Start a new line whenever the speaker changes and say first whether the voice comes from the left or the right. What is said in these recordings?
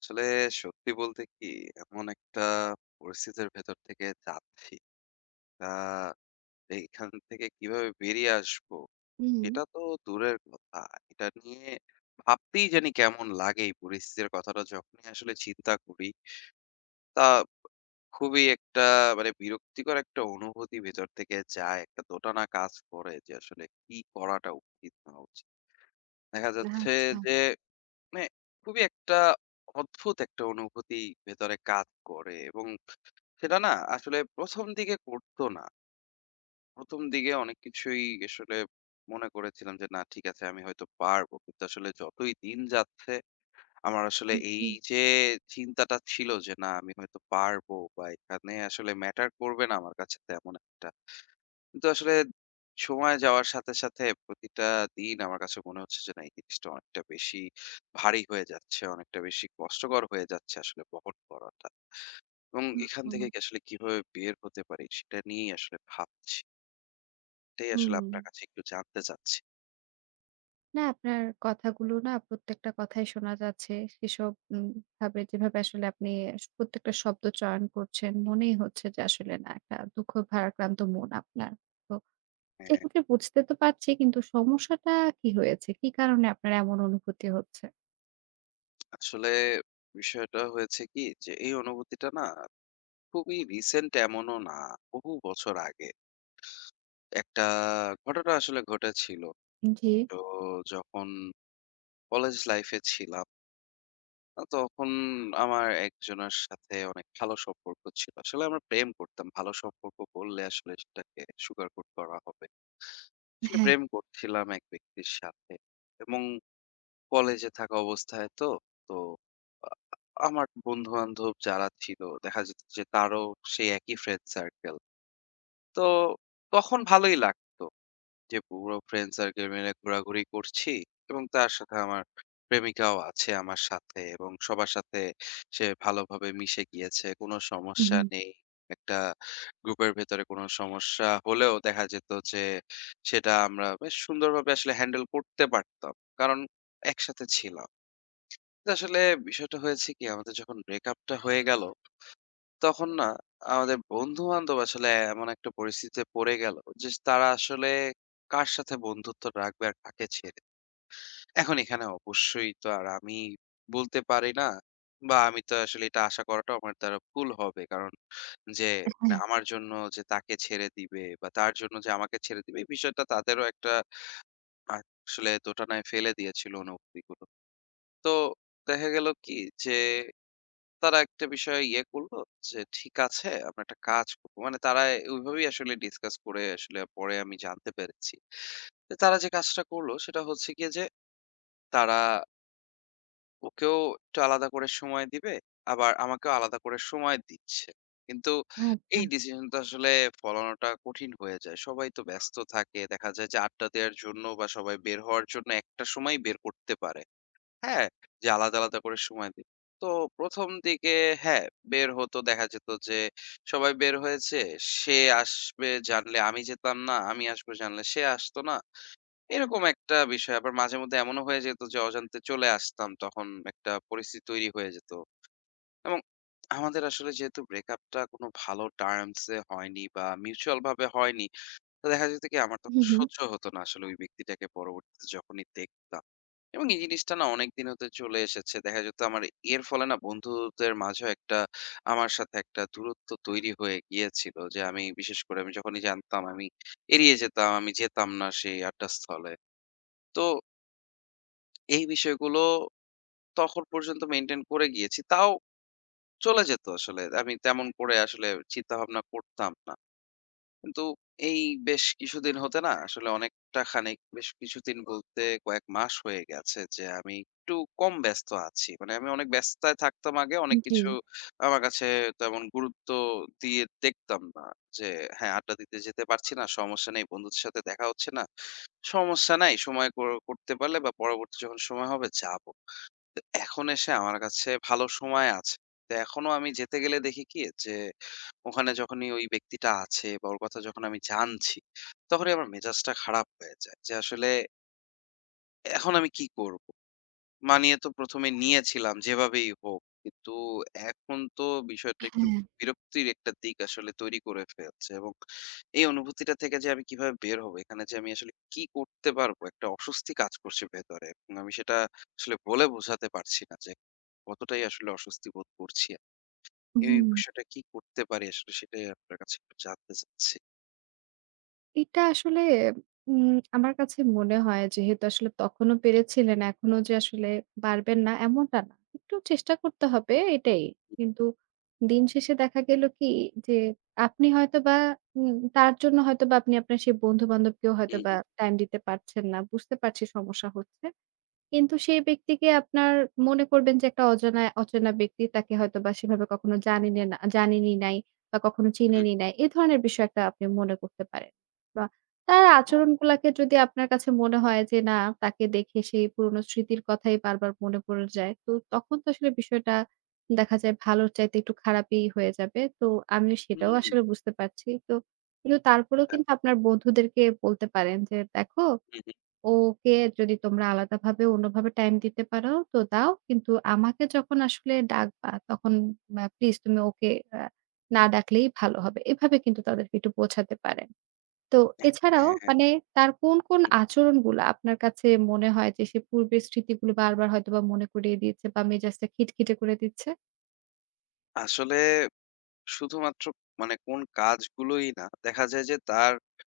left: আসলে সত্যি বলতে কি এমন একটা পরিস্থিতির ভেতর থেকে যাচ্ছি তা এইখান থেকে কিভাবে বেরিয়ে আসবো
right: হুম,
left: এটা তো দূরের কথা, এটা নিয়ে ভাবতেই জানি কেমন লাগে। এই পরিস্থিতির কথাটা যখনই আসলে চিন্তা করি তা খুবই একটা বিরক্তিকর একটা অনুভূতি ভেতর থেকে যায়, একটা দোটানা কাজ করে যে আসলে কি করাটা উচিত না উচিত। দেখা যাচ্ছে
right: আচ্ছা।
left: যে মানে খুবই একটা অদ্ভুত একটা অনুভূতি ভেতরে কাজ করে, এবং সেটা না আসলে ১ম দিকে করতো না। ১ম দিকে অনেক কিছুই আসলে মনে করেছিলাম যে, "না ঠিক আছে আমি হয়তো পারবো।" কিন্তু আসলে যতই দিন যাচ্ছে, আমার আসলে এই
right: জি।
left: যে চিন্তাটা ছিল যে, "না আমি হয়তো পারবো বা এখানে আসলে ম্যাটার করবে না আমার কাছে তেমন একটা।" কিন্তু আসলে সময় যাওয়ার সাথে, সাথে প্রতিটা দিন আমার কাছে মনে হচ্ছে যে, "না এই জিনিসটা অনেকটা বেশি ভারী হয়ে যাচ্ছে, অনেকটা বেশি কষ্টকর হয়ে যাচ্ছে আসলে বহন করাটা।" এবং এখান থেকে
right: ওহো!
left: কি আসলে কিভাবে বের হতে পারি সেটা নিয়েই আসলে ভাবছি। এটাই আসলে
right: হুম।
left: আপনার কাছে একটু জানতে চাচ্ছি।
right: না আপনার কথাগুলো না প্রত্যেকটা কথাই শোনা যাচ্ছে। সেসব ভাবে যেভাবে আসলে আপনি প্রত্যেকটা শব্দ চয়ন করছেন, মনেই হচ্ছে যে আসলে না একটা দুঃখ ভারাক্রান্ত মন আপনার। তো
left: হ্যাঁ,
right: সেক্ষেত্রে বুঝতে তো পারছি কিন্তু সমস্যাটা কি হয়েছে? কি কারণে আপনার এমন অনুভূতি হচ্ছে?
left: আসলে বিষয়টা হয়েছে কি যে এই অনুভূতিটা না খুবই রিসেন্ট এমনও না। বহু বছর আগে একটা ঘটনা আসলে ঘটেছিল।
right: জি।
left: তো যখন কলেজ লাইফে ছিলাম তখন আমার একজনের সাথে অনেক ভালো সম্পর্ক ছিল। আসলে আমরা প্রেম করতাম। ভালো সম্পর্ক বললে আসলে সেটাকে সুগারকোট করা হবে। আসলে
right: হ্যাঁ।
left: প্রেম করছিলাম এক ব্যক্তির সাথে, এবং কলেজে থাকা অবস্থায় তো তো আ- আমার বন্ধু বান্ধব যারা ছিল দেখা যেত যে তারও সেই একই ফ্রেন্ড সার্কেল। তো তখন ভালোই লাগতো যে পুরো ফ্রেন্ড সার্কেল মিলে ঘোরাঘুরি করছি, এবং তার সাথে আমার প্রেমিকাও আছে আমার সাথে, এবং সবার সাথে সে ভালোভাবে মিশে গিয়েছে। কোনো
right: হুম,
left: সমস্যা
right: হুম।
left: নেই। একটা গ্রুপের ভেতরে কোনো সমস্যা হলেও দেখা যেত যে সেটা আমরা বেশ সুন্দরভাবে আসলে হ্যান্ডেল করতে পারতাম। কারণ একসাথে ছিলাম। তো আসলে বিষয়টা হয়েছে কি, আমাদের যখন ব্রেকআপটা হয়ে গেল তখন না আমাদের বন্ধু-বান্ধব আসলে এমন একটা পরিস্থিতিতে পড়ে গেল যে তারা আসলে কার সাথে বন্ধুত্ব রাখবে আর কাকে ছেড়ে। এখন এখানে অবশ্যই তো আর আমি বলতে পারি না, বা আমি তো আসলে এটা আশা করাটাও আমার দ্বারা ভুল হবে। কারণ যে মানে
right: হ্যাঁ।
left: আমার জন্য যে তাকে ছেড়ে দিবে বা তার জন্য যে আমাকে ছেড়ে দিবে এই বিষয়টা তাদেরও একটা আসলে দোটানায় ফেলে দিয়েছিল অনুভূতিগুলো। তো দেখা গেল কি যে তারা একটা বিষয়ে ইয়ে করলো যে ঠিক আছে আমরা একটা কাজ করব। মানে তারা ওইভাবেই আসলে ডিসকাস করে, আসলে পরে আমি জানতে পেরেছি। তো তারা যে কাজটা করলো সেটা হচ্ছে গিয়ে যে তারা ওকেও একটু আলাদা করে সময় দিবে, আবার আমাকেও আলাদা করে সময় দিচ্ছে। কিন্তু
right: আচ্ছা।
left: এই ডিসিশনটা আসলে ফলানোটা কঠিন হয়ে যায়। সবাই তো ব্যস্ত থাকে। দেখা যায় যে আড্ডা দেওয়ার জন্য বা সবাই বের হওয়ার জন্য একটা সময় বের করতে পারে। হ্যাঁ, যে আলাদা, আলাদা করে সময় দিই। তো ১ম দিকে হ্যাঁ, বের হতো, দেখা যেত যে সবাই বের হয়েছে। সে আসবে জানলে আমি যেতাম না, আমি আসবো জানলে সে আসতো না। এরকম একটা বিষয়। আবার মাঝে মধ্যে এমনও হয়ে যেত যে অজান্তে চলে আসতাম। তখন একটা পরিস্থিতি তৈরি হয়ে যেত। এবং আমাদের আসলে যেহেতু ব্রেকআপটা কোনো ভালো টার্মস এ হয়নি বা মিউচুয়াল ভাবে হয়নি। তো দেখা যেত কি আমার তখন
right: হুম, হুম।
left: সহ্য হতো না আসলে ওই ব্যক্তিটাকে পরবর্তীতে যখনই দেখতাম। এবং এই জিনিসটা না অনেকদিন হতে চলে এসেছে। দেখা যেত আমার এর ফলে না বন্ধুদের মাঝেও একটা আমার সাথে একটা দূরত্ব তৈরি হয়ে গিয়েছিল যে আমি, বিশেষ করে আমি যখনই জানতাম, আমি এড়িয়ে যেতাম, আমি যেতাম না সেই আড্ডাস্থলে। তো এই বিষয়গুলো তখন পর্যন্ত মেইনটেইন করে গিয়েছি। তাও চলে যেত আসলে। আমি তেমন করে আসলে চিন্তাভাবনা করতাম না। কিন্তু এই বেশ কিছুদিন হতে না, আসলে অনেকটা খানিক, বেশ কিছুদিন বলতে কয়েক মাস হয়ে গেছে যে আমি একটু কম ব্যস্ত আছি। মানে আমি অনেক ব্যস্ততায় থাকতাম আগে। অনেক
right: জি।
left: কিছু আমার কাছে তেমন গুরুত্ব দিয়ে দেখতাম না। যে হ্যাঁ, আড্ডা দিতে যেতে পারছি না, সমস্যা নেই। বন্ধুদের সাথে দেখা হচ্ছে না, সমস্যা নাই। সময় কর করতে পারলে বা পরবর্তী যখন সময় হবে যাব। তো এখন এসে আমার কাছে ভালো সময় আছে। তো এখনো আমি যেতে গেলে দেখি কি যে, ওখানে যখনই ওই ব্যক্তিটা আছে বা ওর কথা যখন আমি জানছি, তখনই আমার মেজাজটা খারাপ হয়ে যায়। যে আসলে এখন আমি কি করব? মানিয়ে তো ১ম এ নিয়েছিলাম যেভাবেই হোক। কিন্তু এখন তো বিষয়টা একটু
right: হ্যাঁ।
left: বিরক্তির একটা দিক আসলে তৈরি করে ফেলছে, এবং এই অনুভূতিটা থেকে যে আমি কিভাবে বের হব, এখানে যে আমি আসলে কি করতে পারবো? একটা অস্বস্তি কাজ করছে ভেতরে। এবং আমি সেটা আসলে বলে বোঝাতে পারছি না যে কতটাই আসলে অস্বস্তি বোধ করছি আমি। এই
right: হুম।
left: বিষয়টা কি করতে পারি আসলে, সেটাই আপনার কাছে একটু জানতে চাচ্ছি।
right: এটা আসলে উম আমার কাছে মনে হয় যেহেতু আসলে তখনও পেরেছিলেন, এখনো যে আসলে পারবেন না এমনটা না। একটু চেষ্টা করতে হবে এটাই। কিন্তু দিন শেষে দেখা গেল কি যে আপনি হয়তোবা তার জন্য হয়তোবা আপনি আপনার সেই বন্ধু-বান্ধবকেও
left: হুম,
right: হয়তোবা
left: হুম,
right: টাইম দিতে পারছেন না। বুঝতে পারছি সমস্যা হচ্ছে। কিন্তু সেই ব্যক্তিকে আপনার মনে করবেন যে একটা অজানা অচেনা ব্যক্তি, তাকে হয়তোবা সেভাবে কখনো জানিনে না জানেনই নাই বা কখনো
left: হুম।
right: চিনেনই নাই। এ ধরনের বিষয় একটা আপনি মনে করতে পারেন। বা তার আচরণগুলাকে যদি আপনার কাছে মনে হয় যে না, তাকে দেখে সেই পুরনো স্মৃতির কথাই বারবার মনে পড়ে যায়। তো তখন তো আসলে বিষয়টা দেখা যায় ভালোর চাইতে একটু খারাপই হয়ে যাবে। তো আমি
left: হুম,
right: সেটাও
left: হুম,
right: আসলে বুঝতে পারছি। তো কিন্তু তারপরেও
left: হ্যাঁ,
right: কিন্তু আপনার বন্ধুদেরকে বলতে পারেন যে, "দেখো
left: হুম, হুম।
right: ওকে যদি তোমরা আলাদাভাবে অন্যভাবে টাইম দিতে পারো তো দাও। কিন্তু আমাকে যখন আসলে ডাকবা তখন প্লিজ তুমি ওকে আ না ডাকলেই ভালো হবে। এভাবে কিন্তু তাদেরকে একটু বোঝাতে পারেন। তো এছাড়াও
left: হ্যাঁ,
right: মানে তার কোন, কোন
left: হুম।
right: আচরণগুলা আপনার কাছে মনে হয় যে সে পূর্বের স্মৃতিগুলো বারবার হয়তোবা মনে করিয়ে দিয়েছে বা মেজাজটা খিটখিটে করে দিচ্ছে?
left: আসলে শুধুমাত্র কোন কাজগুলোই না, দেখা যায় যে তার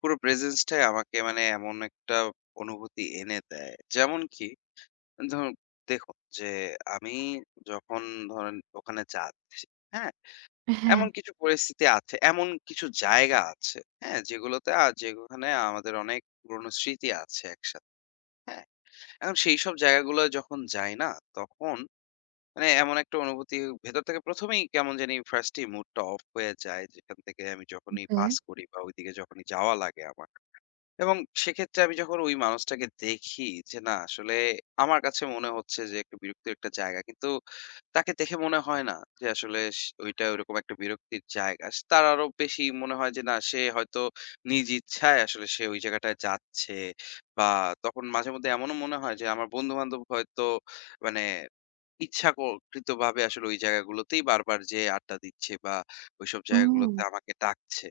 left: পুরো প্রেজেন্স টাই আমাকে, মানে এমন একটা অনুভূতি এনে দেয়। যেমন কি ধরুন, দেখুন যে আমি যখন ধরেন ওখানে যাচ্ছি, হ্যাঁ?
right: হ্যাঁ,
left: এমন কিছু পরিস্থিতি আছে, এমন কিছু জায়গা আছে, হ্যাঁ? যেগুলোতে যেখানে আমাদের অনেক পুরনো স্মৃতি আছে একসাথে, হ্যাঁ? এখন সেইসব জায়গাগুলো যখন যাই না, তখন মানে এমন একটা অনুভূতি ভেতর থেকে প্রথমেই কেমন জানি ফার্স্টই মুডটা অফ হয়ে যায় যেখান থেকে আমি যখনই
right: ওকে।
left: পাস করি বা ওইদিকে যখনই যাওয়া লাগে আমার। এবং সেক্ষেত্রে আমি যখন ওই মানুষটাকে দেখি যে না আসলে আমার কাছে মনে হচ্ছে যে একটু বিরক্তির একটা জায়গা, কিন্তু তাকে দেখে মনে হয় না যে আসলে ওইটা ওইরকম একটা বিরক্তির জায়গা। তার আরো বেশি মনে হয় যে না সে হয়তো নিজ ইচ্ছায় আসলে সে ওই জায়গাটায় যাচ্ছে, বা তখন মাঝে মধ্যে এমনও মনে হয় যে আমার বন্ধু বান্ধব হয়তো মানে ইচ্ছাককৃতভাবে আসলে ওই জায়গাগুলোতেই বারবার যেয়ে আড্ডা দিচ্ছে, বা ওইসব
right: হুম।
left: জায়গাগুলোতে আমাকে ডাকছে।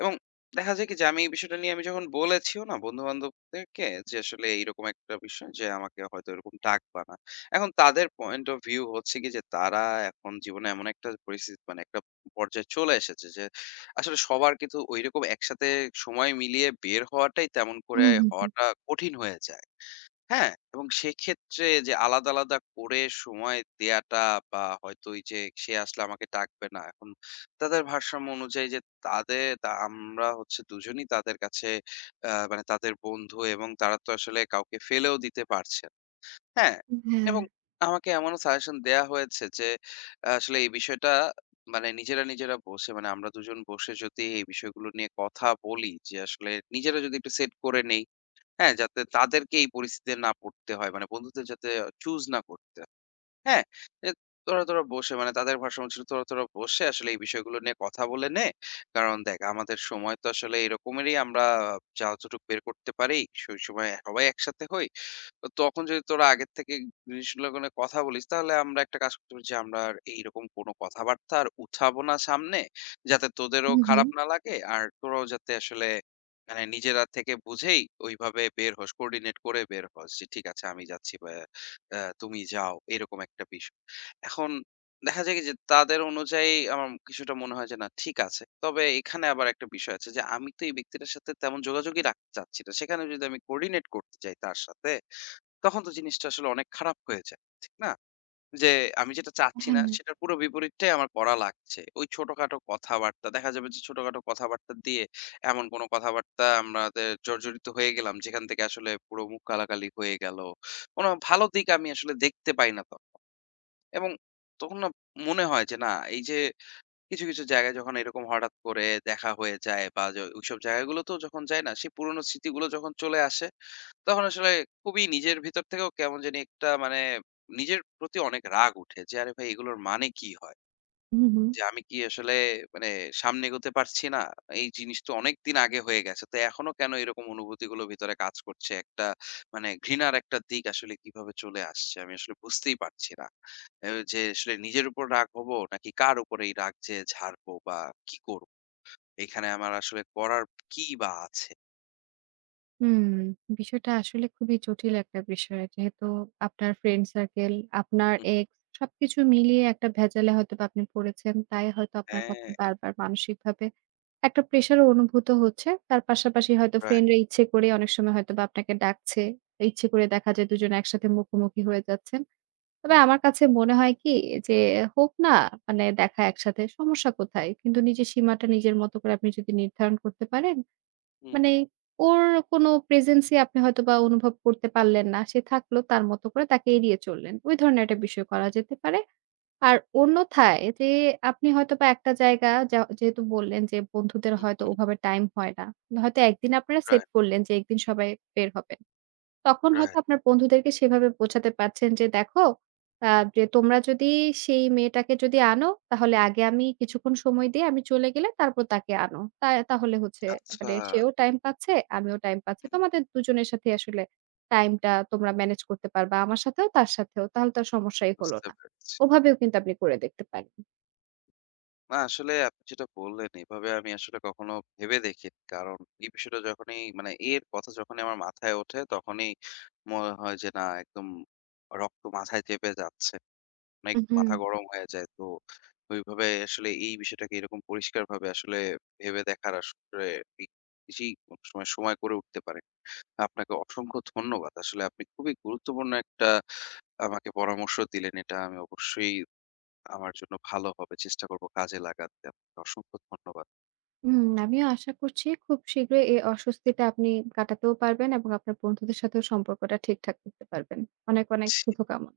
left: এবং দেখা যায় কি যে আমি এই বিষয়টা নিয়ে যখন বলেছিও না বন্ধু-বান্ধবদেরকে যে আসলে এইরকম একটা বিষয় যে আমাকে হয়তো এরকম ডাকবা না। এখন তাদের পয়েন্ট অফ ভিউ হচ্ছে কি যে তারা এখন জীবনে এমন একটা পরিস্থিতি, মানে একটা পর্যায়ে চলে এসেছে যে আসলে সবার কিন্তু ঐরকম একসাথে সময় মিলিয়ে বের হওয়াটাই, তেমন করে
right: হুম, হুম, হুম।
left: হওয়াটা কঠিন হয়ে যায়। হ্যাঁ, এবং সেক্ষেত্রে যে আলাদা, আলাদা করে সময় দেয়াটা, বা হয়তো এই যে সে আসলে আমাকে ডাকবে না। এখন তাদের ভারসাম্য অনুযায়ী যে তাদের তা আমরা হচ্ছে দুজনই তাদের কাছে মানে তাদের বন্ধু, এবং তারা তো আসলে কাউকে ফেলেও দিতে পারছে না। হ্যাঁ?
right: হ্যাঁ।
left: এবং আমাকে এমনও সাজেশন দেয়া হয়েছে যে আসলে এই বিষয়টা, মানে নিজেরা, নিজেরা বসে, মানে আমরা দুজন বসে যদি এই বিষয়গুলো নিয়ে কথা বলি, যে আসলে নিজেরা যদি একটু সেট করে নেই, হ্যাঁ, যাতে তাদেরকে এই পরিস্থিতিতে না পড়তে হয়। মানে বন্ধুদের যাতে চুজ না করতে হয়। হ্যাঁ? এ তোরা, তোরা বসে, মানে তাদের ভারসাম্য ছিল তোরা, তোরা বসে আসলে এই বিষয়গুলো নিয়ে কথা বলে নে। কারণ দেখ আমাদের সময় তো আসলে এরকমেরই, আমরা যা যতটুকু বের করতে পারি সেই সময় সবাই একসাথে হই। তো তখন যদি তোরা আগের থেকে জিনিসগুলো কোনো কথা বলিস, তাহলে আমরা একটা কাজ করতে পারি যে, আমরা আর এইরকম কোনো কথাবার্তা আর উঠাবো না সামনে। যাতে তোদেরও
right: হুম, হুম।
left: খারাপ না লাগে। আর তোরাও যাতে আসলে নিজেরা থেকে বুঝেই ওইভাবে বের হোস, কোঅর্ডিনেট করে বের হোস যে, "ঠিক আছে, আমি যাচ্ছি বা তুমি যাও।" এরকম একটা বিষয়। এখন দেখা যায় কি যে, তাদের অনুযায়ী আমার কিছুটা মনে হয় যে, না ঠিক আছে। তবে এখানে আবার একটা বিষয় আছে যে, আমি তো এই ব্যক্তিটার সাথে তেমন যোগাযোগই রাখতে চাচ্ছি না। সেখানে যদি আমি কোঅর্ডিনেট করতে যাই তার সাথে, তখন তো জিনিসটা আসলে অনেক খারাপ হয়ে যায়। ঠিক না? যে আমি যেটা চাচ্ছি
right: হ্যাঁ,
left: না সেটার পুরো বিপরীতটাই আমার করা লাগছে। ওই ছোটখাটো কথাবার্তা, দেখা যাবে যে ছোটখাটো কথাবার্তা দিয়ে এমন কোনো কথাবার্তা আমাদের জর্জরিত হয়ে গেলাম যেখান থেকে আসলে পুরো মুখ কালাকালি হয়ে গেল। কোনো ভালো দিক আমি আসলে দেখতে পাই না তখন। এবং তখন না মনে হয় যে না এই যে কিছু, কিছু জায়গায় যখন এরকম হঠাৎ করে দেখা হয়ে যায় বা ওইসব জায়গাগুলোতেও যখন যাই না, সেই পুরনো স্মৃতিগুলো যখন চলে আসে, তখন আসলে খুবই নিজের ভিতর থেকেও কেমন জানি একটা, মানে নিজের প্রতি অনেক রাগ উঠে যে আরে ভাই এগুলোর মানে কি হয়?
right: হুম, হুম।
left: যে আমি কি আসলে মানে সামনে এগোতে পারছি না? এই জিনিস তো অনেকদিন আগে হয়ে গেছে। তো এখনো কেন এরকম অনুভূতিগুলো ভিতরে কাজ করছে? একটা মানে ঘৃণার একটা দিক আসলে কিভাবে চলে আসছে আমি আসলে বুঝতেই পারছি না। এ যে আসলে নিজের উপর রাগ হবো নাকি কার উপর এই রাগ যে ঝাড়বো, বা কি করব? এখানে আমার আসলে করার কি বা আছে?
right: হুম, বিষয়টা আসলে খুবই জটিল একটা বিষয়। যেহেতু আপনার ফ্রেন্ড সার্কেল, আপনার
left: হু,
right: এক্স সবকিছু মিলিয়ে একটা ভেজালে হয়তোবা আপনি পড়েছেন। তাই হয়তো আপনার
left: হ্যাঁ,
right: কাছে বারবার মানসিকভাবে একটা প্রেশারও অনুভূত হচ্ছে। তার পাশাপাশি হয়তো
left: রাইট।
right: ফ্রেন্ডরা ইচ্ছে করে অনেক সময় হয়তোবা আপনাকে ডাকছে। ইচ্ছে করে দেখা যায় দুজনে একসাথে মুখোমুখি হয়ে যাচ্ছেন। তবে
left: হুম,
right: আমার কাছে মনে হয় কি যে হোক না মানে দেখা একসাথে সমস্যা কোথায়? কিন্তু নিজের সীমাটা নিজের মতো করে আপনি যদি নির্ধারণ করতে পারেন
left: হুম,
right: মানে
left: হুম,
right: ওর কোনো প্রেজেন্স ই আপনি হয়তোবা অনুভব করতে পারলেন না। সে থাকলো তার মতো করে তাকে এড়িয়ে চললেন। ওই ধরনের একটা বিষয় করা যেতে পারে। আর অন্যথায় যে আপনি হয়তোবা একটা জায়গা যা যেহেতু বললেন যে বন্ধুদের
left: হুম,
right: হয়তো
left: হুম,
right: ওভাবে টাইম হয় না। হয়তো একদিন আপনারা সেট
left: রাইট।
right: করলেন যে একদিন সবাই বের হবে। তখন হয়তো
left: রাইট।
right: আপনার বন্ধুদেরকে সেভাবে বোঝাতে পারছেন যে, "দেখো, আ যে তোমরা যদি সেই মেয়েটাকে যদি আনো, তাহলে আগে আমি কিছুক্ষণ সময় দিয়ে আমি চলে গেলে তারপর তাকে আনো। তা তাহলে হচ্ছে
left: আচ্ছা।
right: মানে সেও টাইম পাচ্ছে, আমিও টাইম পাচ্ছি।
left: হুম।
right: তোমাদের দুজনের সাথে আসলে টাইমটা তোমরা ম্যানেজ করতে পারবা। আমার সাথেও, তার সাথেও। তাহলে তো আর সমস্যাই হলো
left: বুঝতে
right: না।"
left: পেরেছি।
right: ওভাবেও কিন্তু আপনি করে দেখতে পারেন।
left: না আসলে আপনি যেটা বললেন এভাবে আমি আসলে কখনো ভেবে দেখিনি। কারণ এই বিষয়টা যখনই, মানে এর কথা যখনই আমার মাথায় ওঠে তখনই মনে হয় যে না একদম রক্ত মাথায় চেপে যাচ্ছে। অনেক
right: উহু।
left: মাথা গরম হয়ে যায়। তো ওইভাবে আসলে এই বিষয়টাকে এরকম পরিষ্কারভাবে আসলে ভেবে দেখার আসলে ঠিক বেশি সবসময় সময় করে উঠতে পারে। আপনাকে অসংখ্য ধন্যবাদ। আসলে আপনি খুবই গুরুত্বপূর্ণ একটা আমাকে পরামর্শ দিলেন। এটা আমি অবশ্যই আমার জন্য ভালো হবে। চেষ্টা করব কাজে লাগাতে। আপনাকে অসংখ্য ধন্যবাদ।
right: হুম, আমিও আশা করছি খুব শীঘ্রই এই অস্বস্তিটা আপনি কাটাতেও পারবেন এবং আপনার বন্ধুদের সাথেও সম্পর্কটা ঠিকঠাক করতে পারবেন। অনেক, অনেক
left: ছি
right: শুভকামনা।